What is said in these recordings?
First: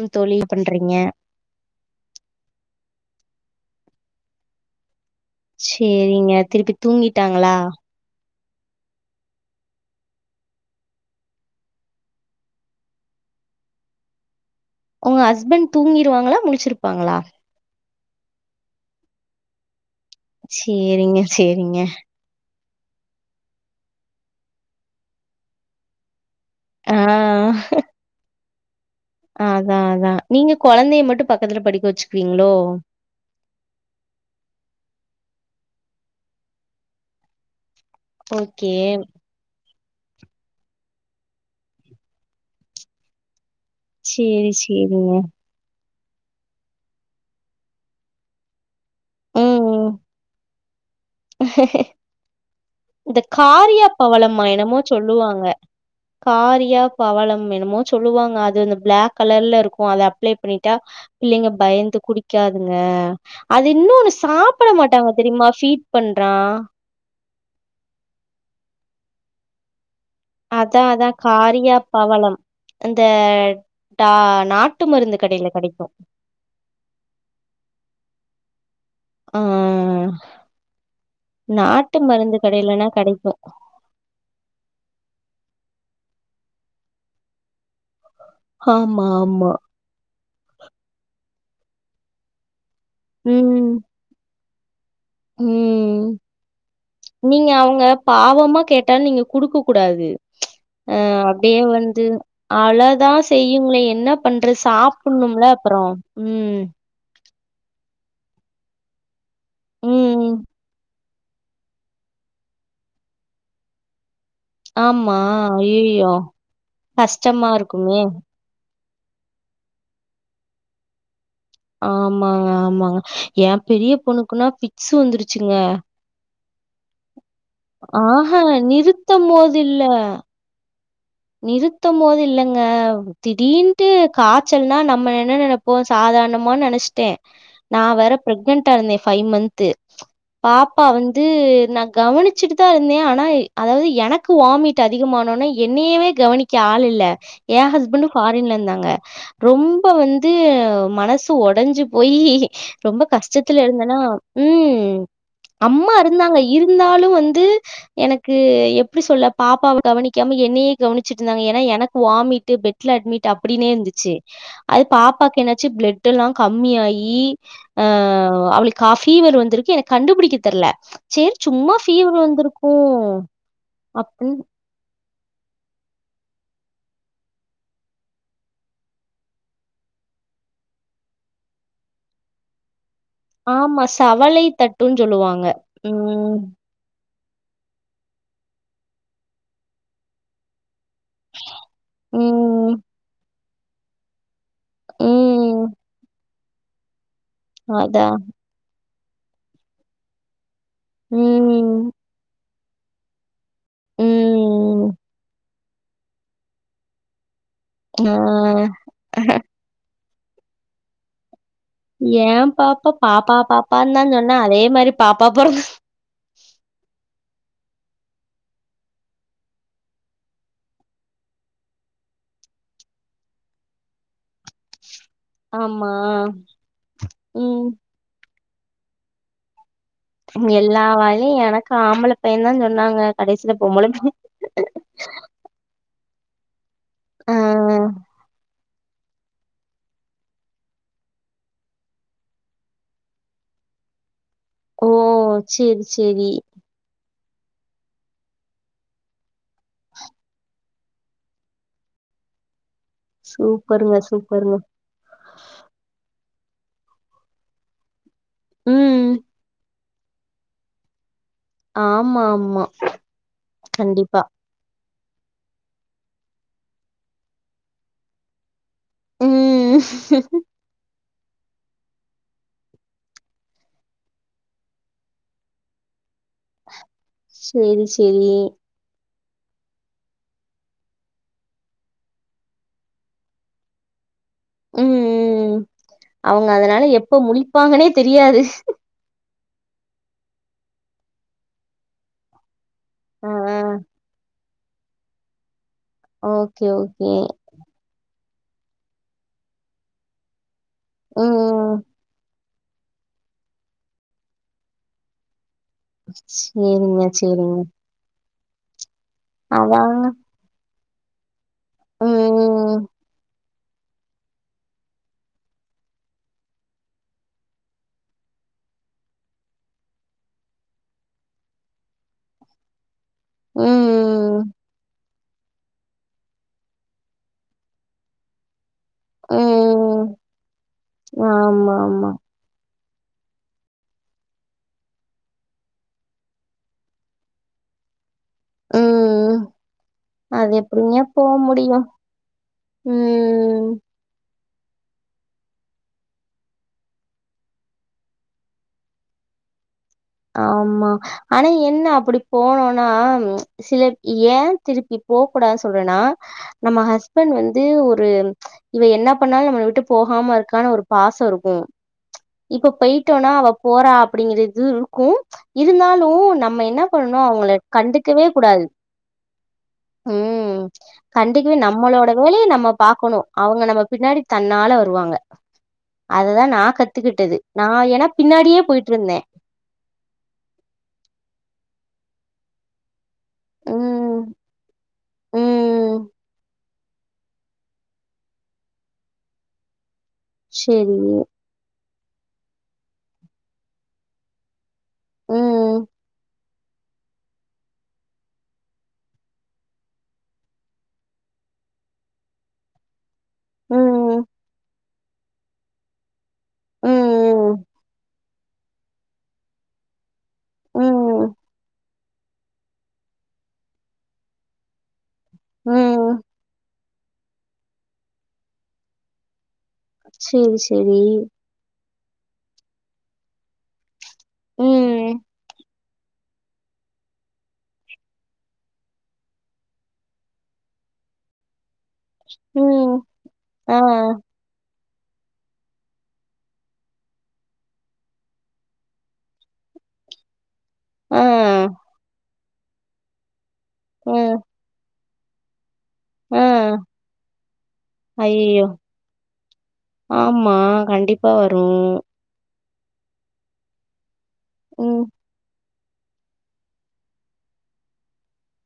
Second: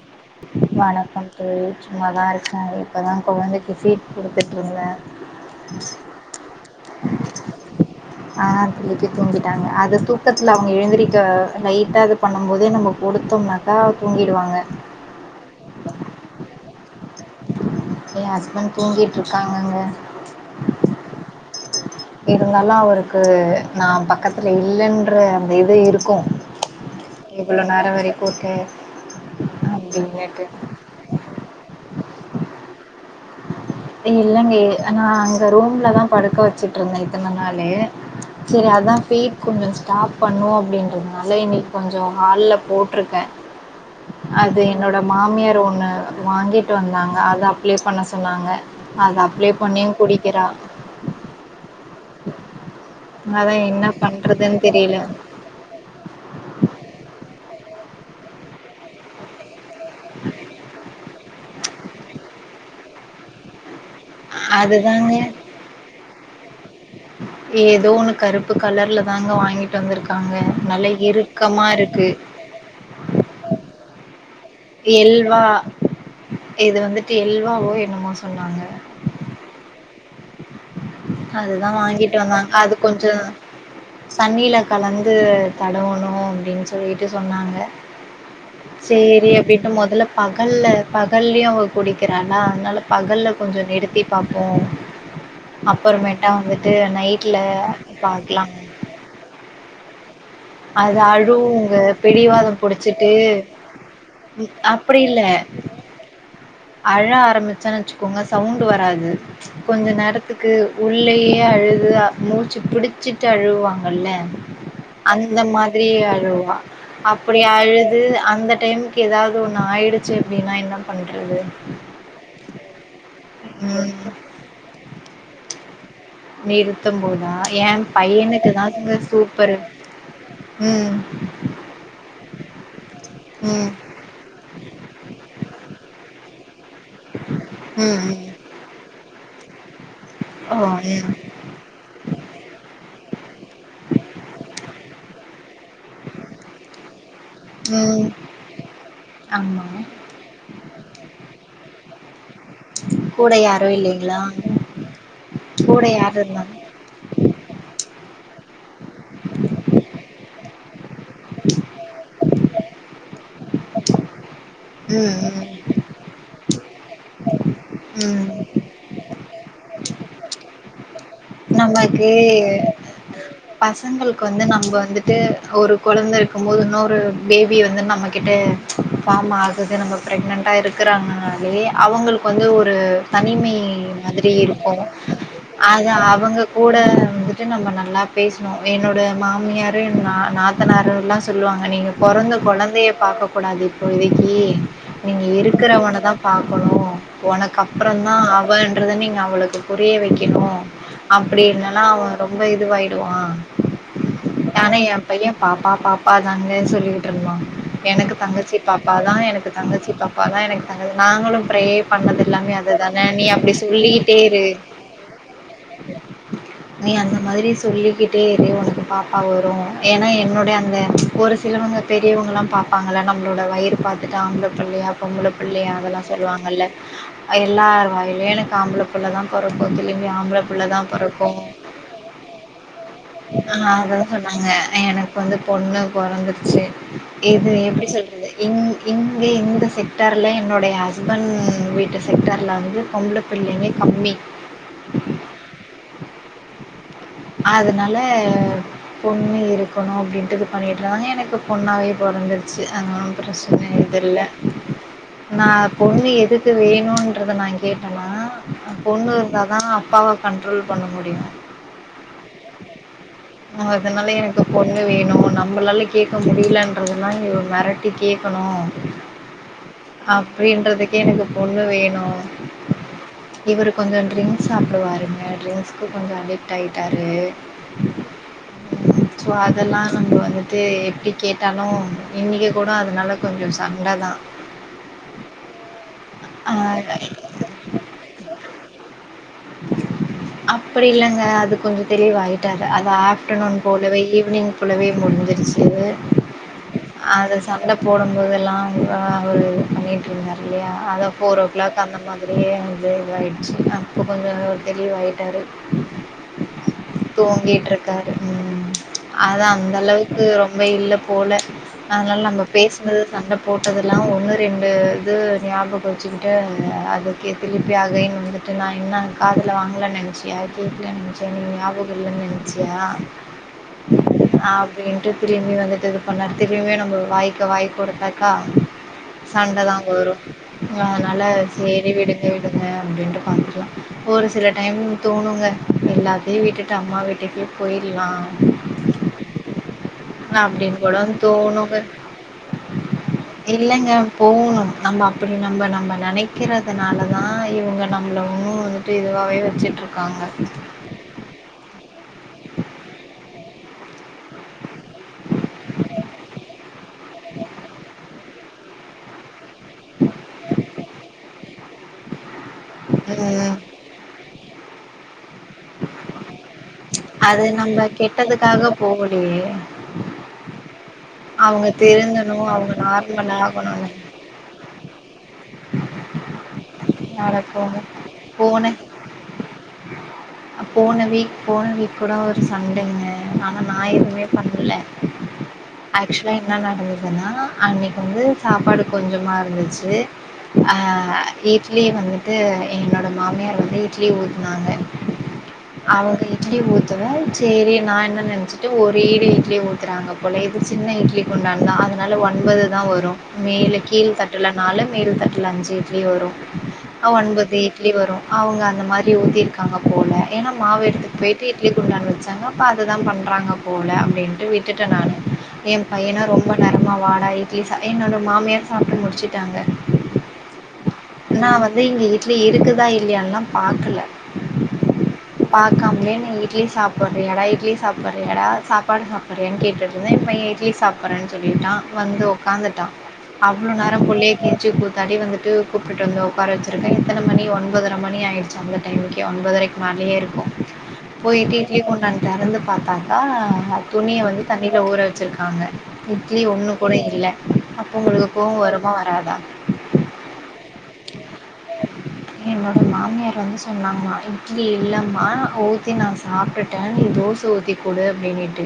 ம் தோழி பண்றீங்க வணக்கம் தோழி சும்மாதா இருக்கே இது இப்பதா கொழந்தைக்கி ஃபீட் குடுத்துட்ருந்தே சேரிங்க திருப்பி தூங்கிட்டாங்களா? ஆ குடிச்சு தூங்கிட்டாங்க அது தூக்கத்துல அவங்க எழுந்திரிக்க லைட்டா இது பண்ணும் போதே நம்ம குடுத்தம்னாக்கா தூங்கிடுவாங்க உங்க ஹஸ்பண்ட் தூங்கிருவாங்களா முழிச்சிருப்பாங்களா? ஏன் ஹஸ்பண்ட் தூங்கிட்டு இருக்காங்கங்க சேரிங்க சேரிங்க ந்தாலு அவருக்கு நா பக்கத்துல இல்லைன்ற அந்த இது இருக்கு ஆ இவ்ளோ நேரோ வரைக்கி ஊட்றே அதா அதா நீங்க கொழந்தைய மட்டு பக்கத்துல படுக்க வச்சு ப்பீங்களோ இல்லங்க நா அங்க ரூம்லதா படுக்க வச்சுட்டுருந்தே இத்தன நாளு செரி ஓகே அதா ஃபீட் கொஞ்சோ ஸ்டாப் பண்ணுவோ அப்டின்றதுனால இன்னைக்கி கொஞ்சோ ஹால்ல போட்ருக்கே சேரி அது என்னோட சேரிங்க மாமியார் ஒண்ணு வாங்கிட்டு வந்தாங்க அத அப்ளேஸ் பண்ண சொன்னாங்க அத அப்ளே பண்ணியு குடிக்கிறா ஹ இந்த அதான் என்ன காரியா பவளம்மா பண்றதுன்னு என்னமோ தெரியல. சொல்லுவாங்க காரியா பவளம் ம் என்னமோ சொல்லுவாங்க அது இந்த பிளாக் கலர்ல இருக் கு அத அப்ளை பண்ணிட்டா பிள்ளைங்க பயந்து குடிக்காதுங்க அ து இன்னொன்னு சாப்பட மாட்டாங்க அதுதாங்க தெரியுமா ஃபீட் பண்றா ஏதோ ஒன்னு கருப்பு கலர்லதாங்க வாங்கிட்டு வந்திருக் அதா அதா காரியா பவளம் இந்த டா நாட்டு மருந்து எல்வா கடையில கெடைக்கு இது வந்துட்டு எல்வாவோ என்னமோ சொ ன்னாங்க ஆ அதுதா நாட்டு வாங்கிட்டு மருந்து வந்தாங்க அது கடையிலனா கொஞ்சோ கெடைக்கு தண்ணில கலந்து தடவோணு அப்டின் சொல்லிட்டு சொன்னாங்க ஆமா சேரி ஆமா அப்டின்ட்டு மொதல்லப் பகல்ல பகல்லியு அவ குடிக்கிறான்னா அதுனால பகல்ல கொஞ்ச நிறுத்தி பாக் போம் உம் நைட்ல நீங்க அவுங்க பாக்கலா பாவமா கேட்டா நீங்க குடுக்க கூடாது அ அது அப்டியே அழுவுங்க வந்து பிடிவாதோ அவ்ளோதா புடிச்சிட்டு செய்யுங்களே என்ன பண்ற அப்டி இல்ல சாப்புணும்ல அப்புறோ உம் அழ ஆரம்பிச் ச்சானு வெச்சுக்கோங்க சவுண்டு வராது கொஞ்ச ம் நேரத்துக்கு உள்ளயே அழுது மூடிச்சு பிடிச்சிட்டு அழு வாங்குல்ல ஆமா அந்த மாரி ஐயயோ அழுவா அப்பிடி கஷ்டமா இருக்குமே அழுது அந்த டைம் ஏதாவது ஒன்று ஆயிடுச்சு அப்டின்னா என்ன பண்றது ஆமாங்க ஆமாங்க ஏ பெரிய ம் பொண்ணுக்குன்னா பிக்ஸ்சு வந்துருச்சுங்க நிறுத்தம் போதா ஏ ஆஹ பையனுக்குதாங்க சூப்பரு உம் நிறுத்த போது இல்லங்க ம் திடீன்ட்டு காய்ச்சல்னா நம்ம என்ன நெனப் இப்போ சாதாரணமா நெனச் ச்சுட்டே நா ம் வேற ம் பிரெக்னன்டா இருந்தே ஃபைவ் மந்த்து ஓ பாப்பா ம் வந்து நா கவனிச்சுட்டு தா இருந்தே ஆனா அதாவது எனக்கு வாமிட் அதிகமானோனே என் என்னையவே கவனிக்க ஆளு இல்ல எ ம் ஹஸ்பண்ட்டு ஃபாரின்ல இருந்தாங்க ஆமா ரொம்ப வந்து மனசு ஒ ஒடஞ்சு போயி ரொம்ப கூட கஷ்டத்துல யாரும் இருந்தன்னா இல்லைங்களா உம் கூட அம்மா யாரு இருந்தாங்க இருந்தாலு வந்து எனக்கு எப்பிடி சொல்ல பாப்பாவ கவனிக்க மே என்னையே கவனிச்சிட்டு இருந்தாங்க ஏன்னா எனக்கு வாமிட் பெட்ல அட்மிட் அப்பிடின்னே இருந்துச்சு அது பாப்பாக்கு என்னாச்சு ம் பிளட் எல்லா கம்மியாயி ஆ ம் ம் அவுளுக்கா ஃபீவர் வந் வந்துருக்கு எனக்கு கண்டுபிடிக்க தெர்ல சரி சும்மா ஃபீவர் நமக்கே வந்திருக்கும் பசங்களுக்கு அப்படின்னு வந்து நம்ப வந்துட் ட்டு ஒரு கொழந்த இருக்கும் போது இன்னொரு பேபி வந்து நம்ம கிட்ட ஃபாம் ஆகுது நம்ம ப்ரெக்னட்டா இருக்குறாங்கனாலே அவங்களுக்கு வந்து ஒரு தனிமை ஆமா மாதிரி சவலை இருக்கு தட்டுன் சொல்லுவாங்க அது உம் அவங்க கூட வந்துட் ட்டு நம்ம நல்லா பேஸ்னோ என்னோட மாமியாரு என் நா நாத்தனாரு ல்லா சொல்லுவாங்க நீங்க பொறந்த ம். கொழந்தைய பாக்கக் பாக்க கூடாது இப்போதைக்கு நீங்க ம். இருக்குறவனதா பாக்கணு உனக்கு அப்பறந்தா அதான். அவன் ன்றத நீங்க அவளுக்கு புரிய வெக்கணு அப்டினல்லா ம். அவ ரொம்ப இது இதுவாயிடுவா நானே எ ம். பைய பாப்பா பாப்பா தானே சொல்லிகிட்டு இருந்தோ எனக்கு ஆ. தங்கச்சி பாப்பாதா எனக்கு தங்கச்சி பாப் அப்பதா எனக்கு தங்கது நாங்களும் ஏம் பாப்பா பாப்பா பாப்பான்தா சொல்லிக்கிட்டே சொன்னா இரு அதே மாரி பாப்பா பொறந்துச் நீ அந்த மாரி ரி சொல்லிக்கிட்டே இரு உனக்கு பாப்பா வரு ஏன்னா என்னுடைய அந்த ஒரு சிலவங்க பெரியவங்கலாம் பாப்பாங்கள நம்மளோட வயிறு பாத்துட்டு ஆம்பளப் புள்ளையா பொம்பள ஆமா. புள்ளையானுல்லா சொல்லுவாங்கல்ல ம். எல்லாரு வாயிலியு எனக்கு ஆம்பள புள்ளதா பொறக்க போகுது இதுவே ஆம்பளப் எல்லா வாயிலி எனக்கு ஆம்பள பையந்தா சொன்னாங்க கடசில ஆஹ் பொம்பள புள்ள பொறந்துருச்சு இது எப்டி சொல்றது இங் இங்கே இந்த செக்டாருல என்னோடைய ஹஸ்பண்ட் வீட்டு செக்டாருல வந்து பொம்பள புள்ளைங்க கம்மி ஓ ச்சேரி ச்சேரி அதனால பொண்ணு இருக்கணு அப்டின்டு இது பண்ணிட்டு இருந்தாங்க எனக்கு பொண்ணாவே பொறந்துருச்சு அது ஒன்னு பிரச்சன சூப்பருங்க, இது இல்ல சூப்பருங்க. நா பொண்ணு எதுக் க்கு வேணுன்றத நா கேட்டனா அ ம். பொண்ணு இருந்தாதா பவப் கண்ட்ரோல் பண்ண முடியு ஆமா ஆமா கண்டிப்பா வேணு நம்மளால கேக்க முடிலன்றதுல்லா இ மெரட்டி கேக்கணு ம் எனக்கு பொண்ணு வேணு இவரு கொஞ்சொ ட்ரிங்ஸ் சாப்டுவாருங் க ட்ரிங்ஸ்கு கொஞ்ச அடிக்ட் ஆயிட்டாரு சரி, சரி. ஸோ அதல்லா நம்ம வந்துட்டு எப்டி கேட்டாலு இன்னக்கி கூட அதுனால கொஞ்சொ சண்ட தா ம் ம் அவுங்க ஆ அதுனால எப்ப முழிப்பாங்கனே தெரியாது அப்பிடி இல்லங்க அது கொஞ்ச தெளிவாயிட்டா ரு அது ஆ. ஆஃப்டனூன் போலவே ஈவினிங் போலவே முடுஞ்சுருச் சு ஓகே, ஓகே. அது சண்ட போடும்போதெ ல்லா வ அவரு பண்ணிட்ருந்தாரு இல்லயா அத ஃபோர் ஓ ம். கிளாக் அந்த மாதிரியே [unintelligible] இதாயிட்ச்சு அப்ப [unintelligible] தெளிவாயிட்டாரு சேரிங்க சேரிங்க அதா அந்த அளவுக்கு ரொம்ப இல்ல போல ஆனால் நம்ம ம். பேசுனது சண்ட போட்டதெல்லா ஒன்னு ரெண்டு இது ஞாபக வச்சுக்கிட்டு அதுக்கே திருப்பி அகைன் வந்துட்டு நா என்ன கா துல வாங்லன் நென்ச்சியா கேக்லன் நெனச்சியா எனக்கு ஞாபகொ இல்லன் நென்ச்சியா ம். ஆப்டீன்ட்டு திரும்பி வந்துட்டு இது பண்ணாரு திரும்பியு நம்ப வாய்க்கு வாய் குடுத்தாக்கா சண்ட தாங்க வரு ம். ஆனால ஆமா, சேரி ஆமா. விடுங்க விடுங்க அப்டின்டு [unintelligible] ஒரு சில டைமிங் தோணுங்க எல்லாத்தையு விட்டுட்டு அம்மா வீட்டுக்கே போயிர்லா ம் அப்டின்னு அதெப்டிங்க கூட போ தோணுங்க முடியு ம் ம் இல்லங்க போகணு நம்ம அப்பிடி நம்ப நம்ப நெனைக்கிறதுனாலதா இவுங்க நம்ள உன்னு வந்து ட்டு இதுவாவே வச்சுட்ரு ஆமா ஆனா என்ன அப்பிடி போனோனா சில ஏ திருப்பி போ குடாது சொல்றேனா நம்ம ஹஸ்பண்ட் வந்து ஒரு இவ என்ன பண்ணாலு நம்ம ள‌ விட்டு போகாம இருக்கானு ஒரு பா ச இருக்கு இப்ப பொயிட்டோனா அவ ம் போறா அப்பிடிங்கிற து இரு க்கு இருந்தாலு நம்ம என்ன பண்ணனு அது அவங்கள நம்ம கண்டுக்கவே கூடாது கெட்டதுக்காக போகலையே ம் கண்டுக்கவே அவங்க நம்மளோட திருந்தணு வேலைய நம்ம அவங்க பாக்கணு நார்மல் அவங்க நம்ம ஆகணுங்க பின்னாடி தன்னால வருவாங்க அததா நா கத்துக்கிட்டது நா நடக்குங்க ஏன்னா பின்னாடியே போயிட்ருந்தே அ போன வீக் போன வீக் கூட ஒரு சண்டைங்க ஆனா நா ம், எதுவுமே பண்ல ம். ஆக்சுவலா என்ன நடந்த துனா அன்னக்கி வந்து சாப்பாடு கொஞ்சமா இருந்துச்சு சரி. ஆ இட் லி வந்துட்டு என்னோட மாமியார் வந்து இட்லி ஊத்துனாங்க ம், அவங்க இட்லி ஊத்தவு செரி நா என்ன நெனைச்சிட்ட ஒரு ஈடு இட்லி ஊத்துறாங்க போல இது சின்ன இட்லி குண்டாதா அதனால ஒன்பதுதா வரு மேலு கீழ் ம், தட்டுல நாலு மேல் தட்டுல அஞ்சு இட்லி வரு ஆ ஒன்பது ம், இட்லி வரு அவங்க அந்த மாரி ஊத்திருக்காங்க போல ஏன்னா மாவு எடுத்துட்டு ம், போயிட்டு இட்லி குண்டால வச்சாங்க அப்ப அதுதா பண்றாங்க போல அப்டின்ட்டு விட்டுட்ட நானு ஏன் ம். பையனு ரொம்ப நேரமா வாடா இட்லி சா என்னோட மாமியார் சாப்ட்டு முடிச்சு செரி செரி நா வந் து இங்க இட்லி இருக்குதா இல்லையான்லா பாக்கல ம், பாக் காமலே நீ இட்லி சாப்பட்றயாடா இட்லி சாப்பட்றயாடா சாப்பாடு சாப்படறயான்னு கேட்டுட்ருந்தே ஏன் பைய இட்லி சாப்பட்றேன்னு சொல்லிட்டா வந்து உக்காந்துட்டா ம். அவ்ளோ ஆ, நேரோ புள்ளைய கெஞ்சி கூ த்தாடி வந்துட்டு கூப்புட்டு வந்து உக்கார வச்சிருக்கே எத்தன மணி ஒன்பதரை மணி ஆயிடுச்சு அவ்ளோ டைமுக்கே ஒன்பதரைக்கு மேலயே இருக்கு ஆ, போயிட்டு இட்ல குண்டான தெறந்து பாத்தாக்கா ஆ துணிய ம், வந்து தண்ணில ஊற வச் சுருக்காங்க இட்லி ஆ. ஒண்ணு கூட இல்ல அப்ப உங்களுக்கு கோவோ ஐயய்யோ! வருமா வராதா? ஆமா, கண்டிப்பா வரு என்னோட மாமியார் வந்து சொன்னாங்களா இ ட்லி ம், இல்லம்மா ஊத் த்தி நா சாப்ட்டுட்டேன் நீ தோச ஊத்தி கொடு அப்டின்னிட்டு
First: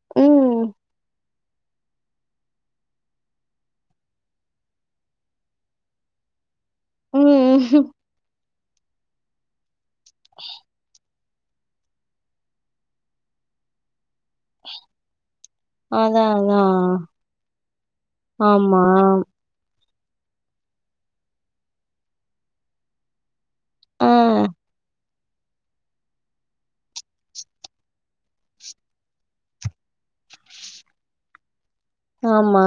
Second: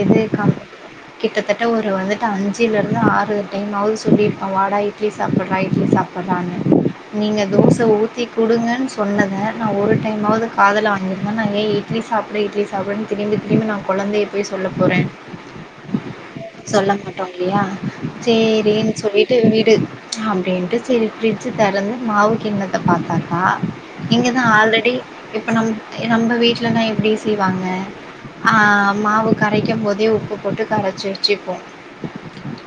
எது கம் ம், கிட்டத்தட்ட ஒரு வந்துட்டு அஞ்சுலருந்து ஆறு டைம்மாவது சொல்லியிருப்பே வாடா இட்லி சாப்ட்ற இட்லி சாப் பிரானு நீங்க தோச ம். ஊத்தி குடுங்கன் சொன்னத நா ஒரு டைம்மாவது காதுல வங்கி ஆ நாங்க இட்லி சாப்ட்ட இட்லி சாப்ன் திரும்பி திரும்பி நா குழந்தைய போய் சொல்ல போறேன். அதான், சொல்ல அதான். மாட்டோம் இல்லையா ஆமா. சேரின் சொல்லிட்டு விடு அப்டின்ட்டு சரி ஃப்ரிட்ஜு திறந்து மாவு கிண்ணத்த பார்த்தாரு ஆ ஆ. இங்கதா ஆல் ரெடி இப்ப நம் நம்ப வீட்லல்லாம் எப்டி செய்வாங்க ஆஹ மாவு கரைக்கும் போதே உப்பு போட்டு கரைச்சு வச்சுப்போம். ஆம்மா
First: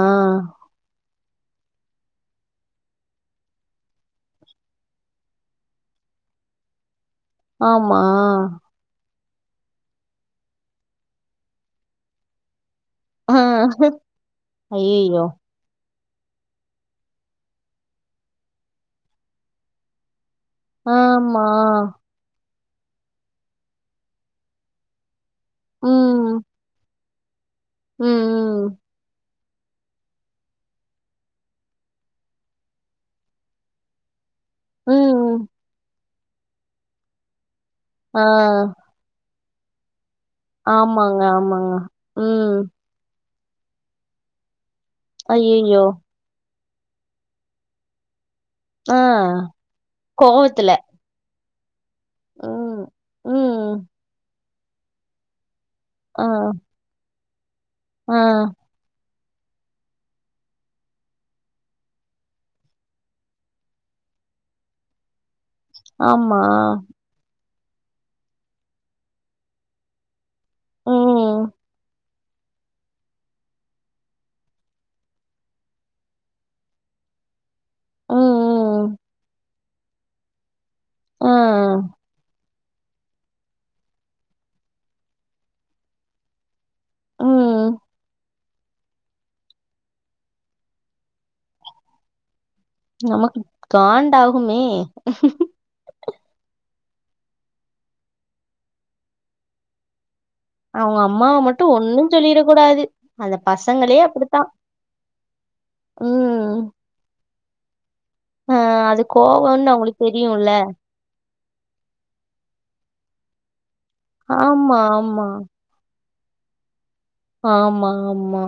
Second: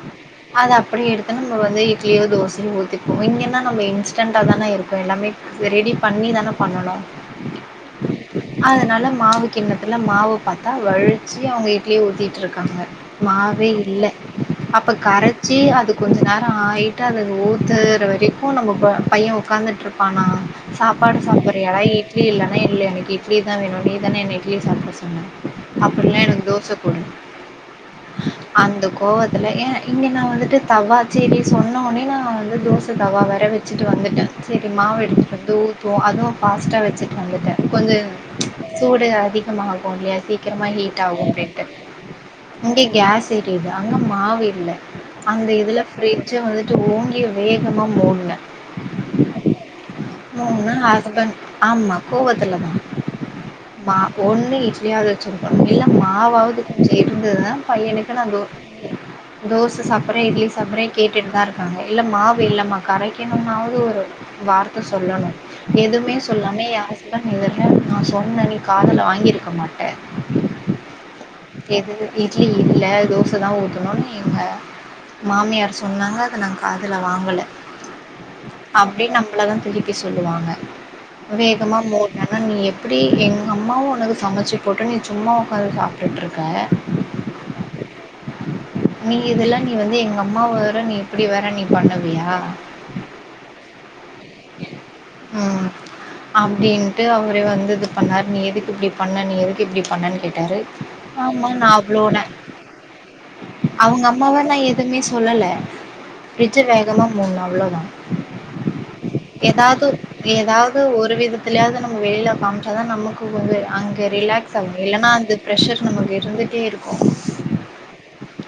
நம்ம வந்து இட்லியோ தோசையோ ஊத்தி இங்கன்னா நம்ப இன்ஸ்டன்ண்டா தானே இருக்கும் எல்லாமே ரெடி பண்ணி தானே பண்ணணும் ஆம்மா மாவு கிண்ணத்துல மாவு பாத்தா வழுச்சி அவங்க இட்லி ஊத்திட்டுருக்காங்க. ஆ மாவே இல்ல அப்ப ஐயையோ! கரைச்சி அது கொஞ்ச நேர ஆயிட்டு அதுக் ஊத்து [unintelligible] வரைக்கும் நம்ப பை பையன் உக்காந்துட்டுருப்பானா. சாப்பாடு ஆமா. சாப்றியா இட்லி இல்ல இல்ல எனக்கு இடலி தா வேணும் நீ தான என்ன இட்லி சாப்டா சொன்னே அப்புடல்லா எனக்கு தோச ககுடு ம்ம்ம் ஏ இங்க நா வந்துட்டு தவா செரி சொன்னோனு நா வந்து தோஸ் [unintelligible] தவா வேற வச்சிட்டு வந்துட்ட செரி ம். மாவு எடுத்துட்டு ம். வந்து ஊத்துவோம் அதுவும் ஃபாஸ்டா வச்சுட்டு வந்துட்ட கொஞ்ச ஆ. சூடு அதிக் [unintelligible] சீக்கிரமா ஹீட் ஆமாங்க, ஆகும் அப்டின்ட்டு ஆமாங்க. ம். இங்க கேஸ் தெரிகிது அங்க மாவு இல்ல அந்த இதுல ஐயையோ! ஃப்ரிட்ஜ்ஜா வந்துட் தூங்கி வே கமா மூட்ன ஆ கோவத்துல ஆமா கோவத்துல தா ம். ம். மா ஒன்னி ஃபிரிட்ஜிலயாது வச்சு மில்ல ஆ. மாவாவுது கொஞ்ச இ [unintelligible] பையனுக்கு ஆ. நாந்தோ [inaudible] தோச சாப்புறே இ்ட்லி சாப்புறே கேட்டுட்தா இருக்காங்க இல்ல மா வு இல்லமா கரைக்கணுன்னாவுது ஒரு வார்த்த சொல்லணு எதுமே ஆமா. சொல்லாம எ ஹஸ்பண்ட் [unintelligible] நா சொன்ன நீ காதுல வாங்கிருக்க மாட்ட ம். எது இட்லி இல்ல தோச தா ஊத்தணுனு எங்க மாமியார் சொன்னாங்க அத நா காதுல வாங் கல ம். ம். அப்டின் நம்பளதா திருப்பி சொல்லுவாங்க ஆ. வேகமா மோதுனனா நீ எ ப்பிடி எங்க அம்மா ஒனக்கு சமச்சி போட்டு நீ சும்மா ஒக்காந்து சாப்டுட்ருக்க ம் நீ இதெல்லா நீ வந்து எங்கம்மாவ ‌வேற நீ இப்பிடி வேற நீ பண்ண வியா நமக்கு கான் டாகுமே ம் அப்டின்ட்டு அவரெ வந்து இது பண்ணாரு நீ எதுக்கு இப்டி பண்ண நீ எதுக்கு இப்டி பண்ணன் கேட் டாரு அவங்க அம்மாவ ஆமா நா மட்டும் ஒண்ணும் அவ்ளோன சொல்லிறக்கூடாது. அந்த பசங்களே அவுங்க அம்மாவ அப்படித்தான். நா எதுமே சொல்லல ம். ஃப்ரிட்ஜ வேகமா மூன்னெ அவ்ளொதா ஆ அது கோவம்னு எதாது அவங்களுக்கு தெரியும்ல. எதாவ்து ஒரு விதத்திலயாவ்து நம்ம வெளில காம்ச்சா தா நமக்கு கொஞ்ச அங் க ரிலாக்ஸ் ஆகு ஆமா, இல்லன்னா ஆமா, அந்த பிரஷர் நமக்கு இ ருந்துட்டே இரு ஆமா ஆமா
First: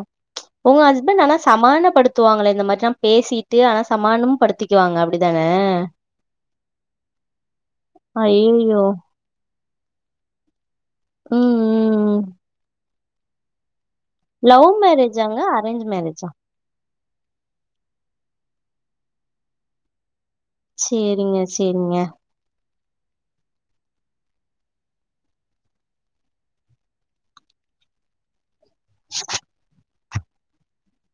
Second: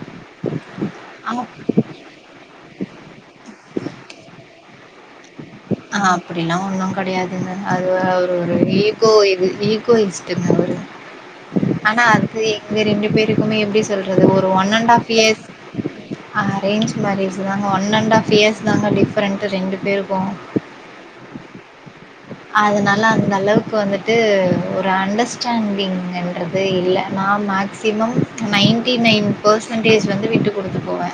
உங்க ஹஸ்பண்ட் ஆனா சமானப்படுத்துவாங்கள இந்த மாரிலா பேசிட்டு ஆனா சமானமும் படுத்திக்கிவாங்க அ ஆ அப்டில்லா ஒன்னு கடையாதுங்க அது அவர் ஒரு ஐய்யய்யோ! ஈகோ இ து ஈகோயிஸ்ட்டுங்க அவரு ம், ஆனா ம், ம். அது எங்க ரெண்டு ரெண்டு பேருக்குமே எப்டி சொல்றது ஒரு லவ் ஒன் அண்ட் ஹாஃப் மேரேஜாங்க? இயர்ஸ் அரேஞ்ச் மேரேஜா? அரேஞ்ச் மேரேஜ்தாங்க ஒன் அண்ட் ஹாஃப் இயர்ஸ்தாங்க டிஃப்ரெண்ட் ரெண்டு பேருக்கு சேரிங்க சேரிங்க ல அந்த அளவுக்கு வந்துட்டு ஒரு அண்டர்ஸ்டாண்டிங்கன்றது இல்ல நா maximum ninety nine percentage வந்து விட்டு குடுத்து போவே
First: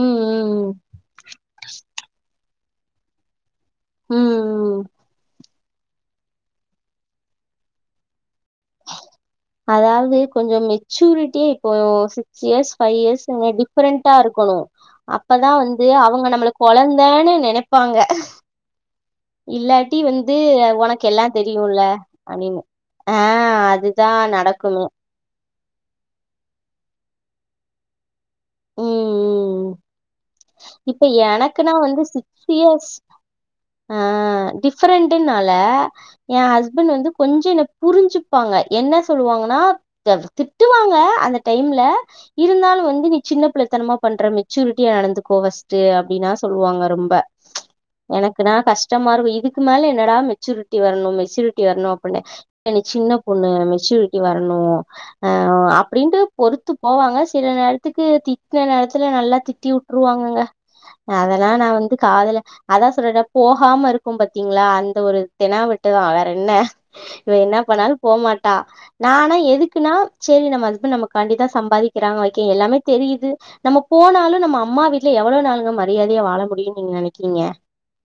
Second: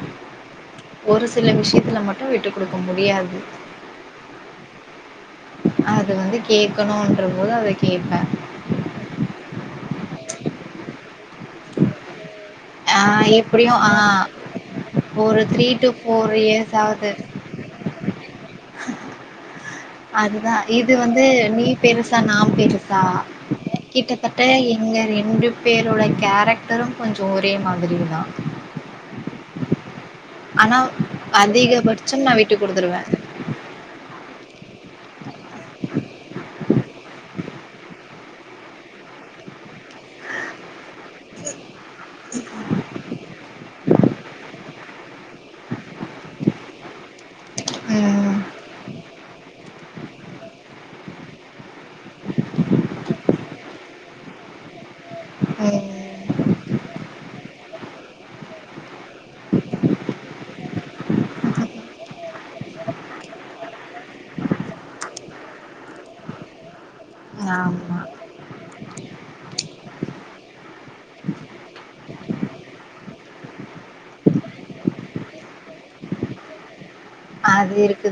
ம், ம், ம். ஒரு சில விஷயத்துல மட்டு விட் டு குடுக்க முடியாது ம் ம் அது வந்து கேக்கணுன்ற போது அத கேப்பே அதாவது கொஞ்ச மெச்சூரிட்டியே இப்போ சிக்ஸ் இயர்ஸ் ஃபைவ் இயர்ஸ்ங்க எப்படியும் டிஃபரெண்டா இருக்கணு ஒரு அப்பதா த்ரீ வந்து டு அவங்க ஃபோர் நம்மள இயர்ஸ் ஆகுது கொழந்தைன்னு நெனப்பாங்க இல்லாட்டி வந்து அதுதா இது உனக்கு எல்லா வந்து நீ தெரியும்ல பெருசா நா அப்டின்னு. பெருசா ஆ அதுதான் கிட்டத்தட்ட நடக்குமே. எங்க ரெண்டு பேரோட கேரக்டரு கொஞ் சோ ஒரே மாதிரிதா ம், ம். [inaudible] இப்ப எனக்குன்னா வந்து அதிகபட்சம் நா சிக் விட்டு இயர்ஸ் குடுத்துருவே ஆ டிஃப் ரண்ட்டுனால ஏன் ஹஸ்பண்ட் வந்து கொஞ்ச என்ன புரி ஞ்சுப்பாங்க என்ன சொல்வாங்கன்னா அது திட்டுவாங்க அந்த டைம்ல இருந்தாலு வந்து நீ சின்ன பிள்ளைத்தனமா பண்ற மெச்சூரிட்டியா நடந்து க்கோ ஃபஸ்ட்டு அப்டின்னா சொல்வாங்க ரொம்ப ம் எனக்குனா கஷ்டமா இருக்கு இது க்கு மேல என்னடா மெச்சூரிட்டி வரணு மெச்சூரிட்டி வரணு அப்டினு அ நீ சின்ன பொண்ணு மெச்சூரிட்டி வரணு ஆ அப்டின்ட்டு ம் பொறுத்து போவாங்க சில நேரத்துக்கு திட்ன நேரத்துல நல்லா திட்டி உ ட்ருவாங்கங்க அதெல்லா நா வந்து காதுல அதா சொல்றனே போகாம இருக்கோ பாத்தீங்களா அந்த ஒரு தெனாவட்டுதா வேற என்ன இவ என்னா பண்ணாலு ஆமா போமாட் டா நானா எதுக்குன்னா செரி நம்ம ஹஸ்பண்ட் நமக்காண்டிதா சம்பாதிக்கிறாங்க ஓகே எல்லாமே தெரியுது நம்ம போனாலு நம்ம அம் மா வீட்ல எவ்ளோ நாளுங்க மரியாதையா வாழ முடியுன்னு நீங்க நெனை அது இருக்குது